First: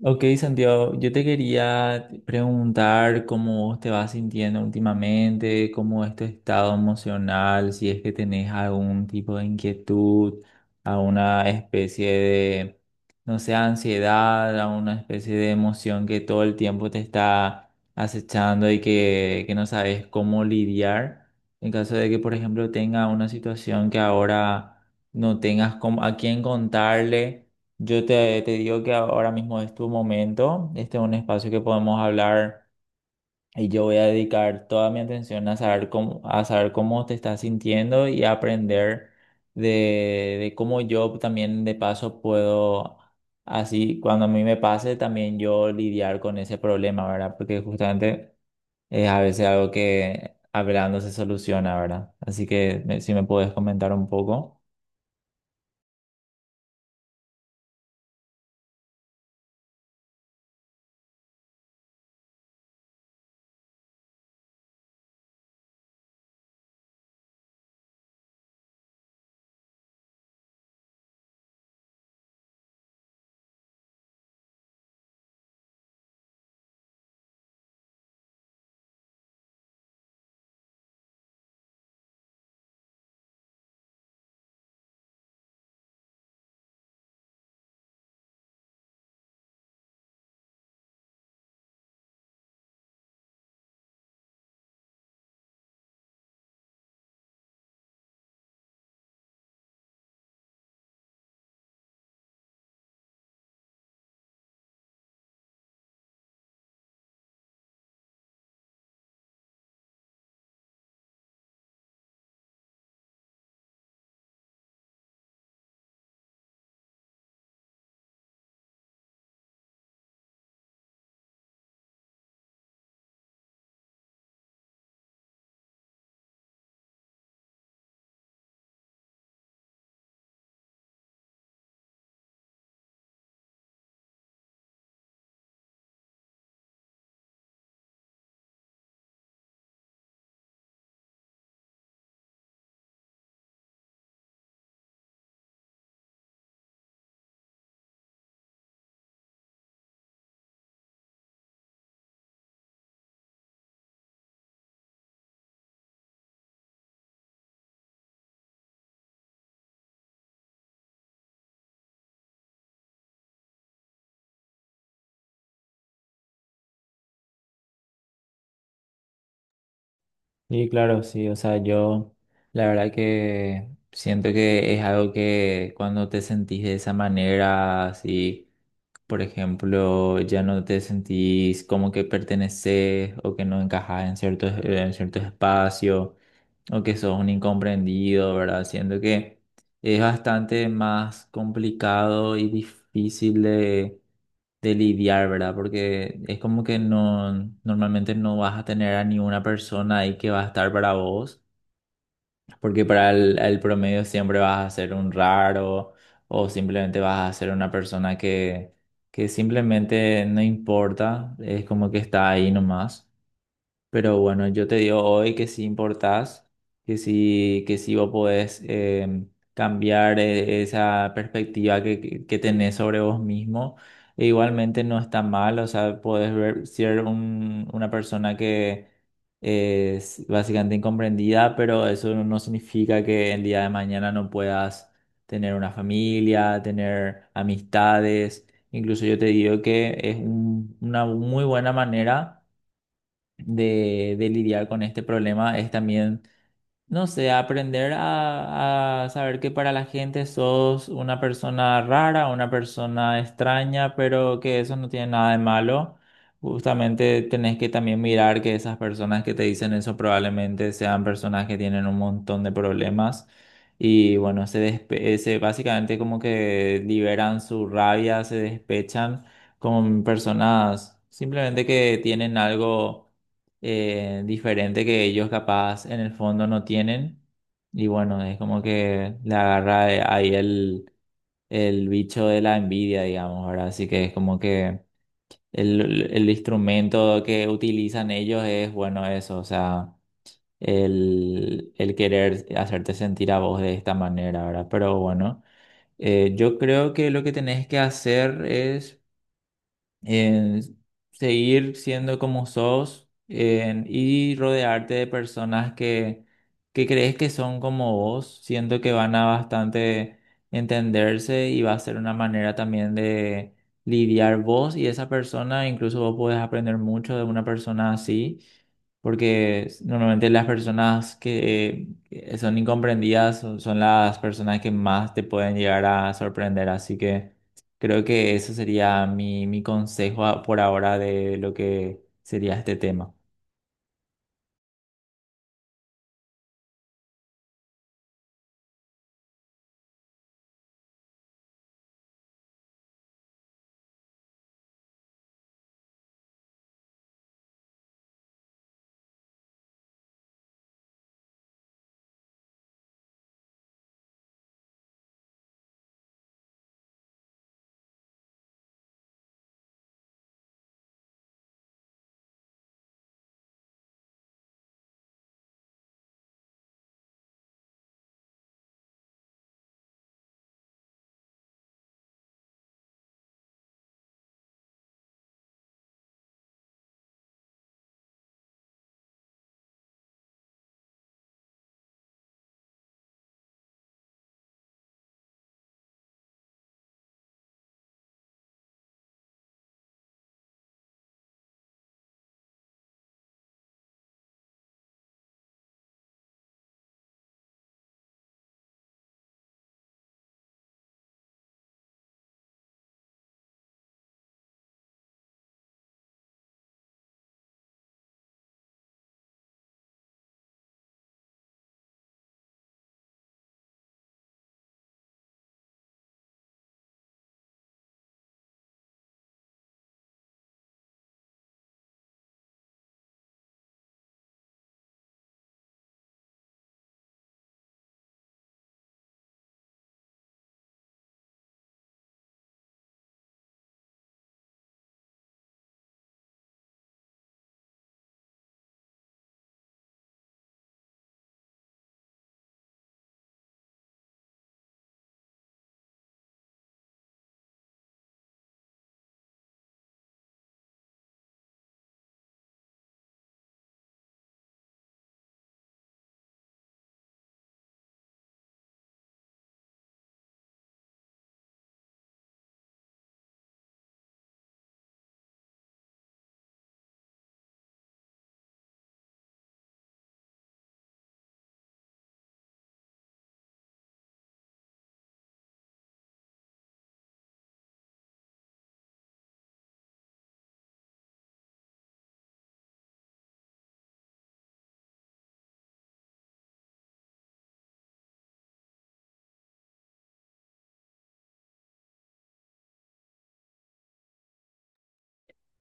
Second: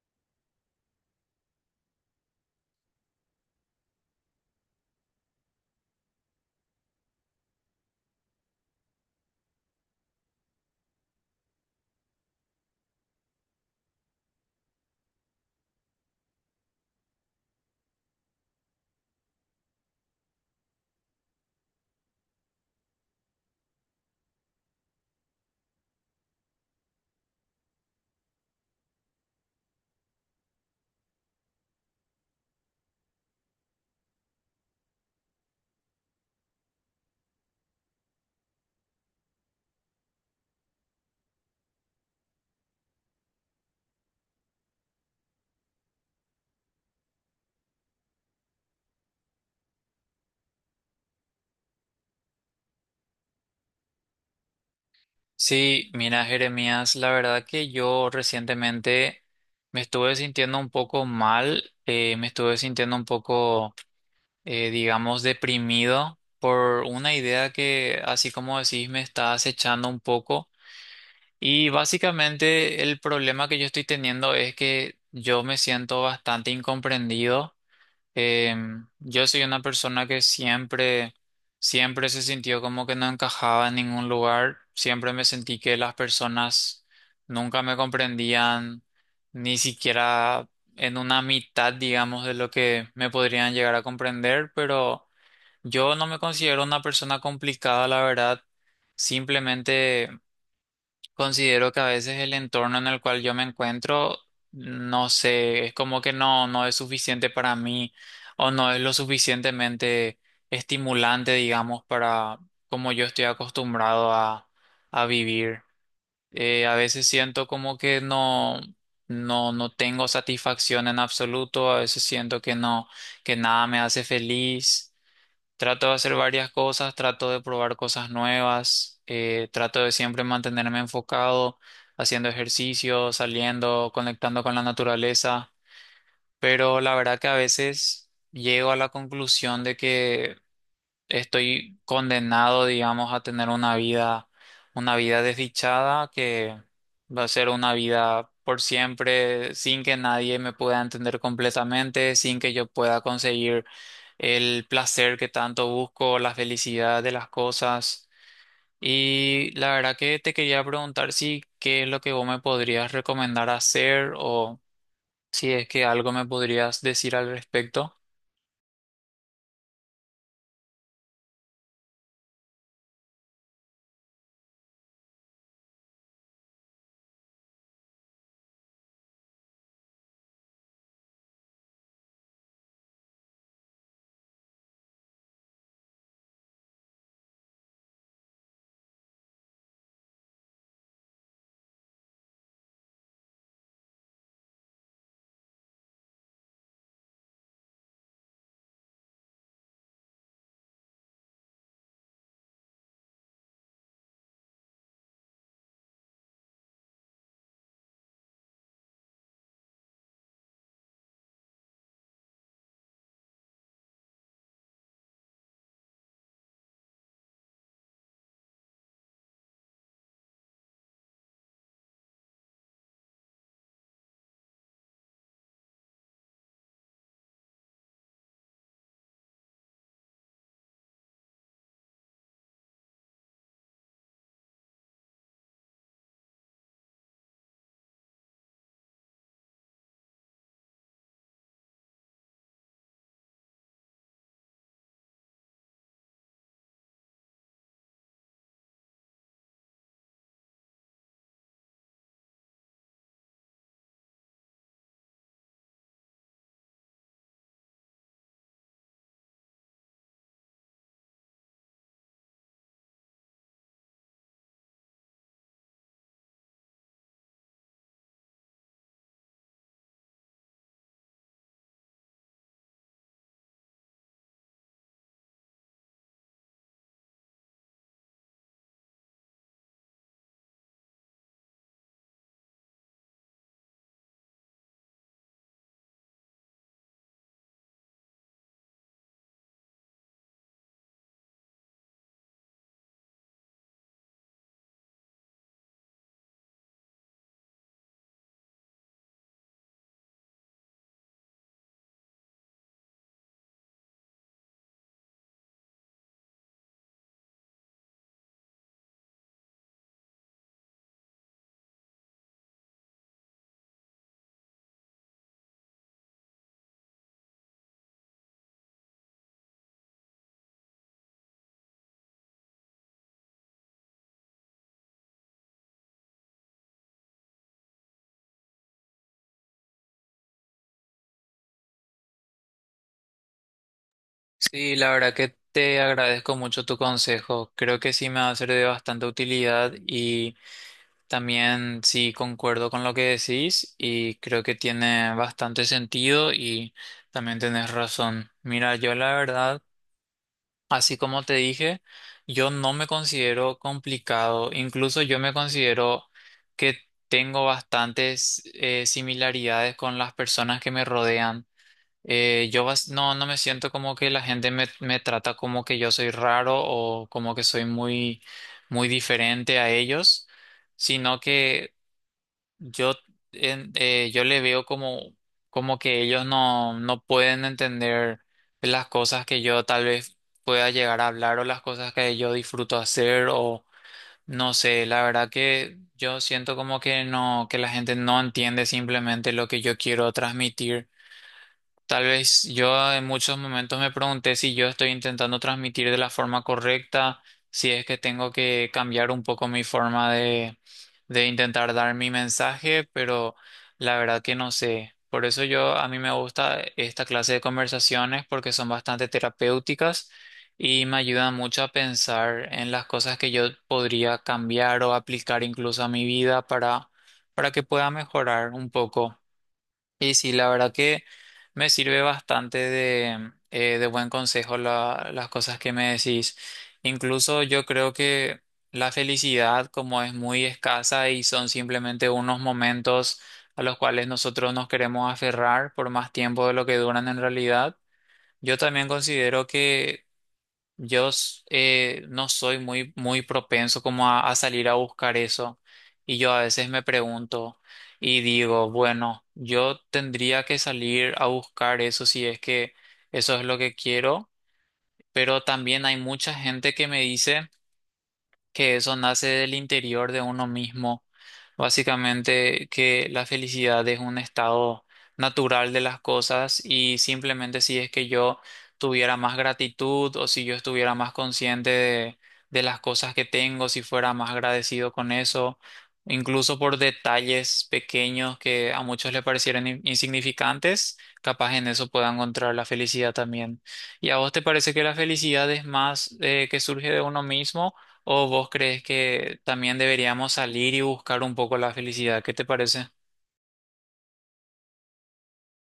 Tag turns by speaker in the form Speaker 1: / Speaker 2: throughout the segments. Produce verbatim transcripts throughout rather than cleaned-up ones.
Speaker 1: Ok, Santiago, yo te quería preguntar cómo te vas sintiendo últimamente, cómo es tu estado emocional, si es que tenés algún tipo de inquietud, alguna especie de, no sé, ansiedad, alguna especie de emoción que todo el tiempo te está acechando y que, que no sabes cómo lidiar. En caso de que, por ejemplo, tenga una situación que ahora no tengas cómo- a quién contarle. Yo te, te digo que ahora mismo es tu momento, este es un espacio que podemos hablar y yo voy a dedicar toda mi atención a saber cómo, a saber cómo te estás sintiendo y a aprender de, de cómo yo también de paso puedo, así cuando a mí me pase, también yo lidiar con ese problema, ¿verdad? Porque justamente es a veces algo que hablando se soluciona, ¿verdad? Así que me- si me puedes comentar un poco.
Speaker 2: Sí, mira, Jeremías, la verdad que yo recientemente me estuve sintiendo un poco mal, eh, me estuve sintiendo un poco, eh, digamos, deprimido por una idea que, así como decís, me está acechando un poco. Y básicamente el problema que yo estoy teniendo es que yo me siento bastante incomprendido. Em, yo soy una persona que siempre, siempre se sintió como que no encajaba en ningún lugar. Siempre me sentí que las personas nunca me comprendían, ni siquiera en una mitad, digamos, de lo que me podrían llegar a comprender. Pero yo no me considero una persona complicada, la verdad. Simplemente. Considero que a veces el entorno en el cual yo me encuentro, no sé, es como que no, no es suficiente para mí o no es lo suficientemente estimulante, digamos, para como yo estoy acostumbrado a, a vivir. Eh, a veces siento como que no, no, no tengo satisfacción en absoluto, a veces siento que no, que nada me hace feliz. Trato de hacer varias cosas, trato de probar cosas nuevas, eh, trato de siempre mantenerme enfocado, haciendo ejercicio, saliendo, conectando con la naturaleza, pero la verdad que a veces llego a la conclusión de que estoy condenado, digamos, a tener una vida, una vida desdichada que va a ser una vida por siempre, sin que nadie me pueda entender completamente, sin que yo pueda conseguir el placer que tanto busco, la felicidad de las cosas. Y la verdad que te quería preguntar si qué es lo que vos me podrías recomendar hacer o si es que algo me podrías decir al respecto.
Speaker 1: Y claro, sí, o sea, yo la verdad que siento que es algo que cuando te sentís de esa manera, si por ejemplo ya no te sentís como que perteneces o que no encajas en ciertos, en ciertos espacios o que sos un incomprendido, ¿verdad? Siento que es bastante más complicado y difícil de lidiar, ¿verdad? Porque es como que no, normalmente no vas a tener a ni una persona ahí que va a estar para vos, porque para el, el promedio siempre vas a ser un raro o simplemente vas a ser una persona que, que simplemente no importa, es como que está ahí nomás. Pero bueno, yo te digo hoy que si importás, que si que si vos podés em, cambiar eh, esa perspectiva que, que que tenés sobre vos mismo. E igualmente no está mal, o sea, podés ver, ser un- una persona que es básicamente incomprendida, pero eso no no significa que el día de mañana no puedas tener una familia, tener amistades. Incluso yo te digo que es un- una muy buena manera de, de lidiar con este problema es también, no sé, aprender a, a saber que para la gente sos una persona rara, una persona extraña, pero que eso no tiene nada de malo. Justamente tenés que también mirar que esas personas que te dicen eso probablemente sean personas que tienen un montón de problemas. Y bueno, se, despe- eh, se básicamente como que liberan su rabia, se despechan con personas simplemente que tienen algo eh, diferente que ellos capaz en el fondo no tienen. Y bueno, es como que le agarra eh, ahí el, el bicho de la envidia, digamos, ¿verdad? Así que es como que el, el instrumento que utilizan ellos es, bueno, eso, o sea, el, el querer hacerte sentir a vos de esta manera, ¿verdad? Pero bueno, eh, yo creo que lo que tenés que hacer es eh, seguir siendo como sos eh, y rodearte de personas que, que crees que son como vos, siento que van a bastante entenderse y va a ser una manera también de lidiar vos y esa persona, incluso vos podés aprender mucho de una persona así. Porque s- normalmente las personas que eh, son incomprendidas son, son las personas que más te pueden llegar a sorprender. Así que creo que eso sería mi, mi consejo a- por ahora de lo que sería este tema.
Speaker 2: Sí, la verdad que te agradezco mucho tu consejo. Creo que sí me va a ser de bastante utilidad y también sí concuerdo con lo que decís y creo que tiene bastante sentido y también tenés razón. Mira, yo la verdad, así como te dije, yo no me considero complicado. Incluso yo me considero que tengo bastantes eh, similaridades con las personas que me rodean. Eh, yo bas- no, no me siento como que la gente me, me trata como que yo soy raro o como que soy muy, muy diferente a ellos, sino que yo, en- eh, yo le veo como, como que ellos no, no pueden entender las cosas que yo tal vez pueda llegar a hablar o las cosas que yo disfruto hacer o no sé, la verdad que yo siento como que no, que la gente no entiende simplemente lo que yo quiero transmitir. Tal vez yo en muchos momentos me pregunté si yo estoy intentando transmitir de la forma correcta, si es que tengo que cambiar un poco mi forma de, de intentar dar mi mensaje, pero la verdad que no sé. Por eso yo a mí me gusta esta clase de conversaciones porque son bastante terapéuticas y me ayudan mucho a pensar en las cosas que yo podría cambiar o aplicar incluso a mi vida para, para que pueda mejorar un poco. Y sí, la verdad que me sirve bastante de, eh, de buen consejo la- las cosas que me decís. Incluso yo creo que la felicidad, como es muy escasa y son simplemente unos momentos a los cuales nosotros nos queremos aferrar por más tiempo de lo que duran en realidad, yo también considero que yo s- eh, no soy muy, muy propenso como a, a salir a buscar eso. Y yo a veces me pregunto y digo, bueno, yo tendría que salir a buscar eso si es que eso es lo que quiero. Pero también hay mucha gente que me dice que eso nace del interior de uno mismo, básicamente que la felicidad es un estado natural de las cosas y simplemente si es que yo tuviera más gratitud o si yo estuviera más consciente de, de las cosas que tengo, si fuera más agradecido con eso, incluso por detalles pequeños que a muchos le parecieran in- insignificantes, capaz en eso pueda encontrar la felicidad también. ¿Y a vos te parece que la felicidad es más eh, que surge de uno mismo? ¿O vos crees que también deberíamos salir y buscar un poco la felicidad? ¿Qué te parece?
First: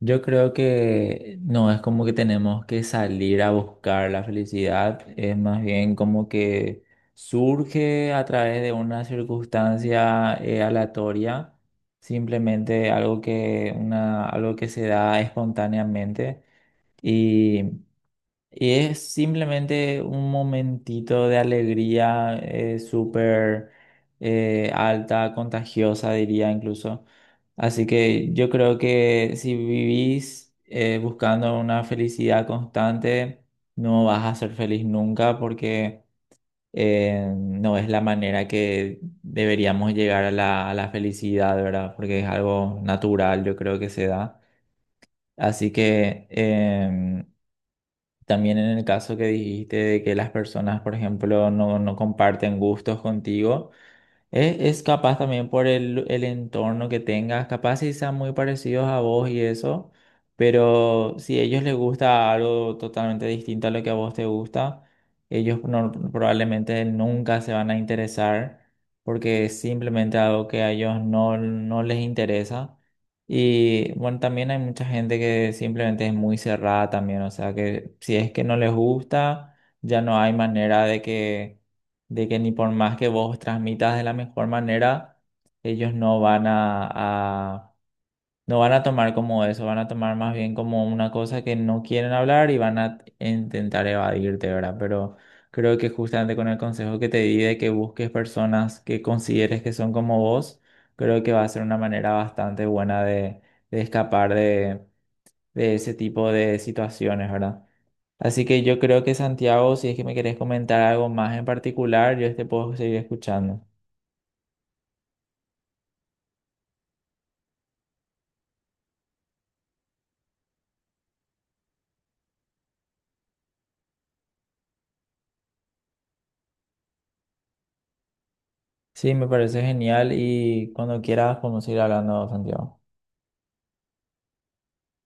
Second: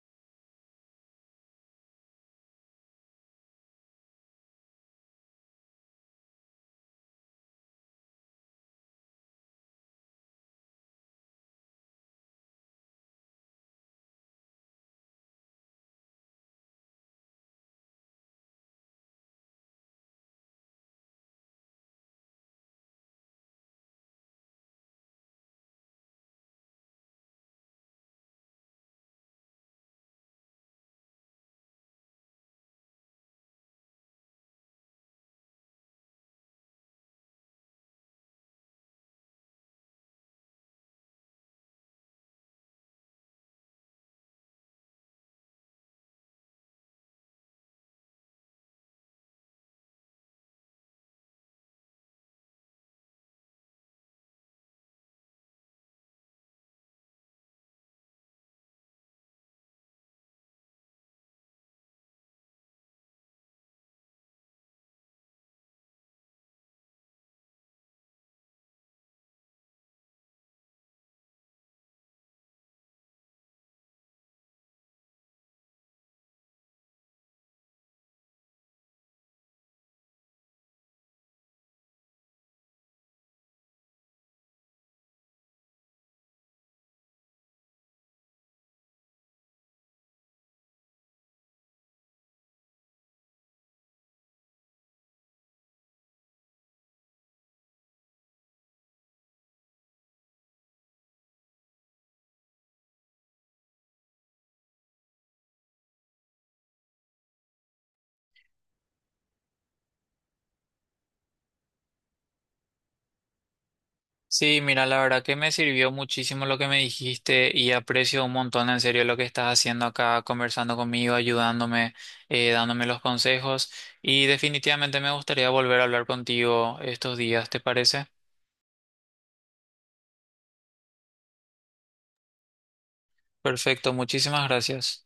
Speaker 1: Yo creo que no es como que tenemos que salir a buscar la felicidad, es más bien como que surge a través de una circunstancia eh, aleatoria, simplemente algo que, una, algo que se da espontáneamente y Y es simplemente un momentito de alegría eh, súper eh, alta, contagiosa, diría incluso. Así que yo creo que si vivís eh, buscando una felicidad constante, no vas a ser feliz nunca porque eh, no es la manera que deberíamos llegar a la, a la felicidad, ¿verdad? Porque es algo natural, yo creo que se da. Así que em, también en el caso que dijiste de que las personas, por ejemplo, no, no comparten gustos contigo, e- es, capaz también por el, el entorno que tengas, capaz si sean muy parecidos a vos y eso, pero si a ellos les gusta algo totalmente distinto a lo que a vos te gusta, ellos no- probablemente nunca se van a interesar porque es simplemente algo que a ellos no, no les interesa. Y bueno, también hay mucha gente que simplemente es muy cerrada también, o sea que si es que no les gusta, ya no hay manera de que de que ni por más que vos transmitas de la mejor manera, ellos no van a, a- no van a tomar como eso, van a tomar más bien como una cosa que no quieren hablar y van a intentar evadirte, ¿verdad? Pero creo que justamente con el consejo que te di de que busques personas que consideres que son como vos, creo que va a ser una manera bastante buena de, de escapar de, de ese tipo de situaciones, ¿verdad? Así que yo creo que Santiago, si es que me querés comentar algo más en particular, yo te puedo seguir escuchando.
Speaker 2: Sí, mira, la verdad que me sirvió muchísimo lo que me dijiste y aprecio un montón en serio lo que estás haciendo acá, conversando conmigo, ayudándome, eh, dándome los consejos y definitivamente me gustaría volver a hablar contigo estos días, ¿te parece?
Speaker 1: Sí, me parece genial y cuando quieras podemos ir hablando, Santiago.
Speaker 2: Perfecto, muchísimas gracias.